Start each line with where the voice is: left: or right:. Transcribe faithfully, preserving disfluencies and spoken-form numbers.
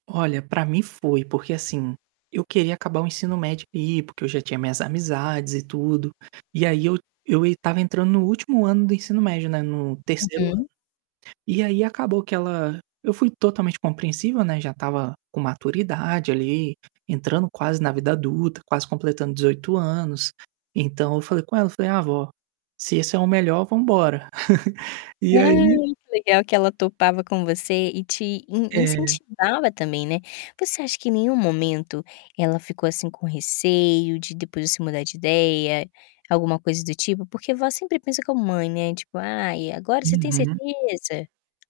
right: Olha, para mim foi. Porque assim, eu queria acabar o ensino médio e porque eu já tinha minhas amizades e tudo. E aí eu eu estava entrando no último ano do ensino médio, né, no terceiro ano.
left: Uhum.
right: E aí acabou que ela eu fui totalmente compreensível, né, já estava com maturidade ali, entrando quase na vida adulta, quase completando dezoito anos. Então eu falei com ela, eu falei: "Ah, vó, se esse é o melhor vamos embora".
left: Ah,
right: E aí
left: que legal que ela topava com você e te in
right: É.
left: incentivava também, né. Você acha que em nenhum momento ela ficou assim com receio de depois você mudar de ideia, alguma coisa do tipo? Porque vó sempre pensa como mãe, né, tipo: "Ai, agora você tem
right: Uhum.
left: certeza?".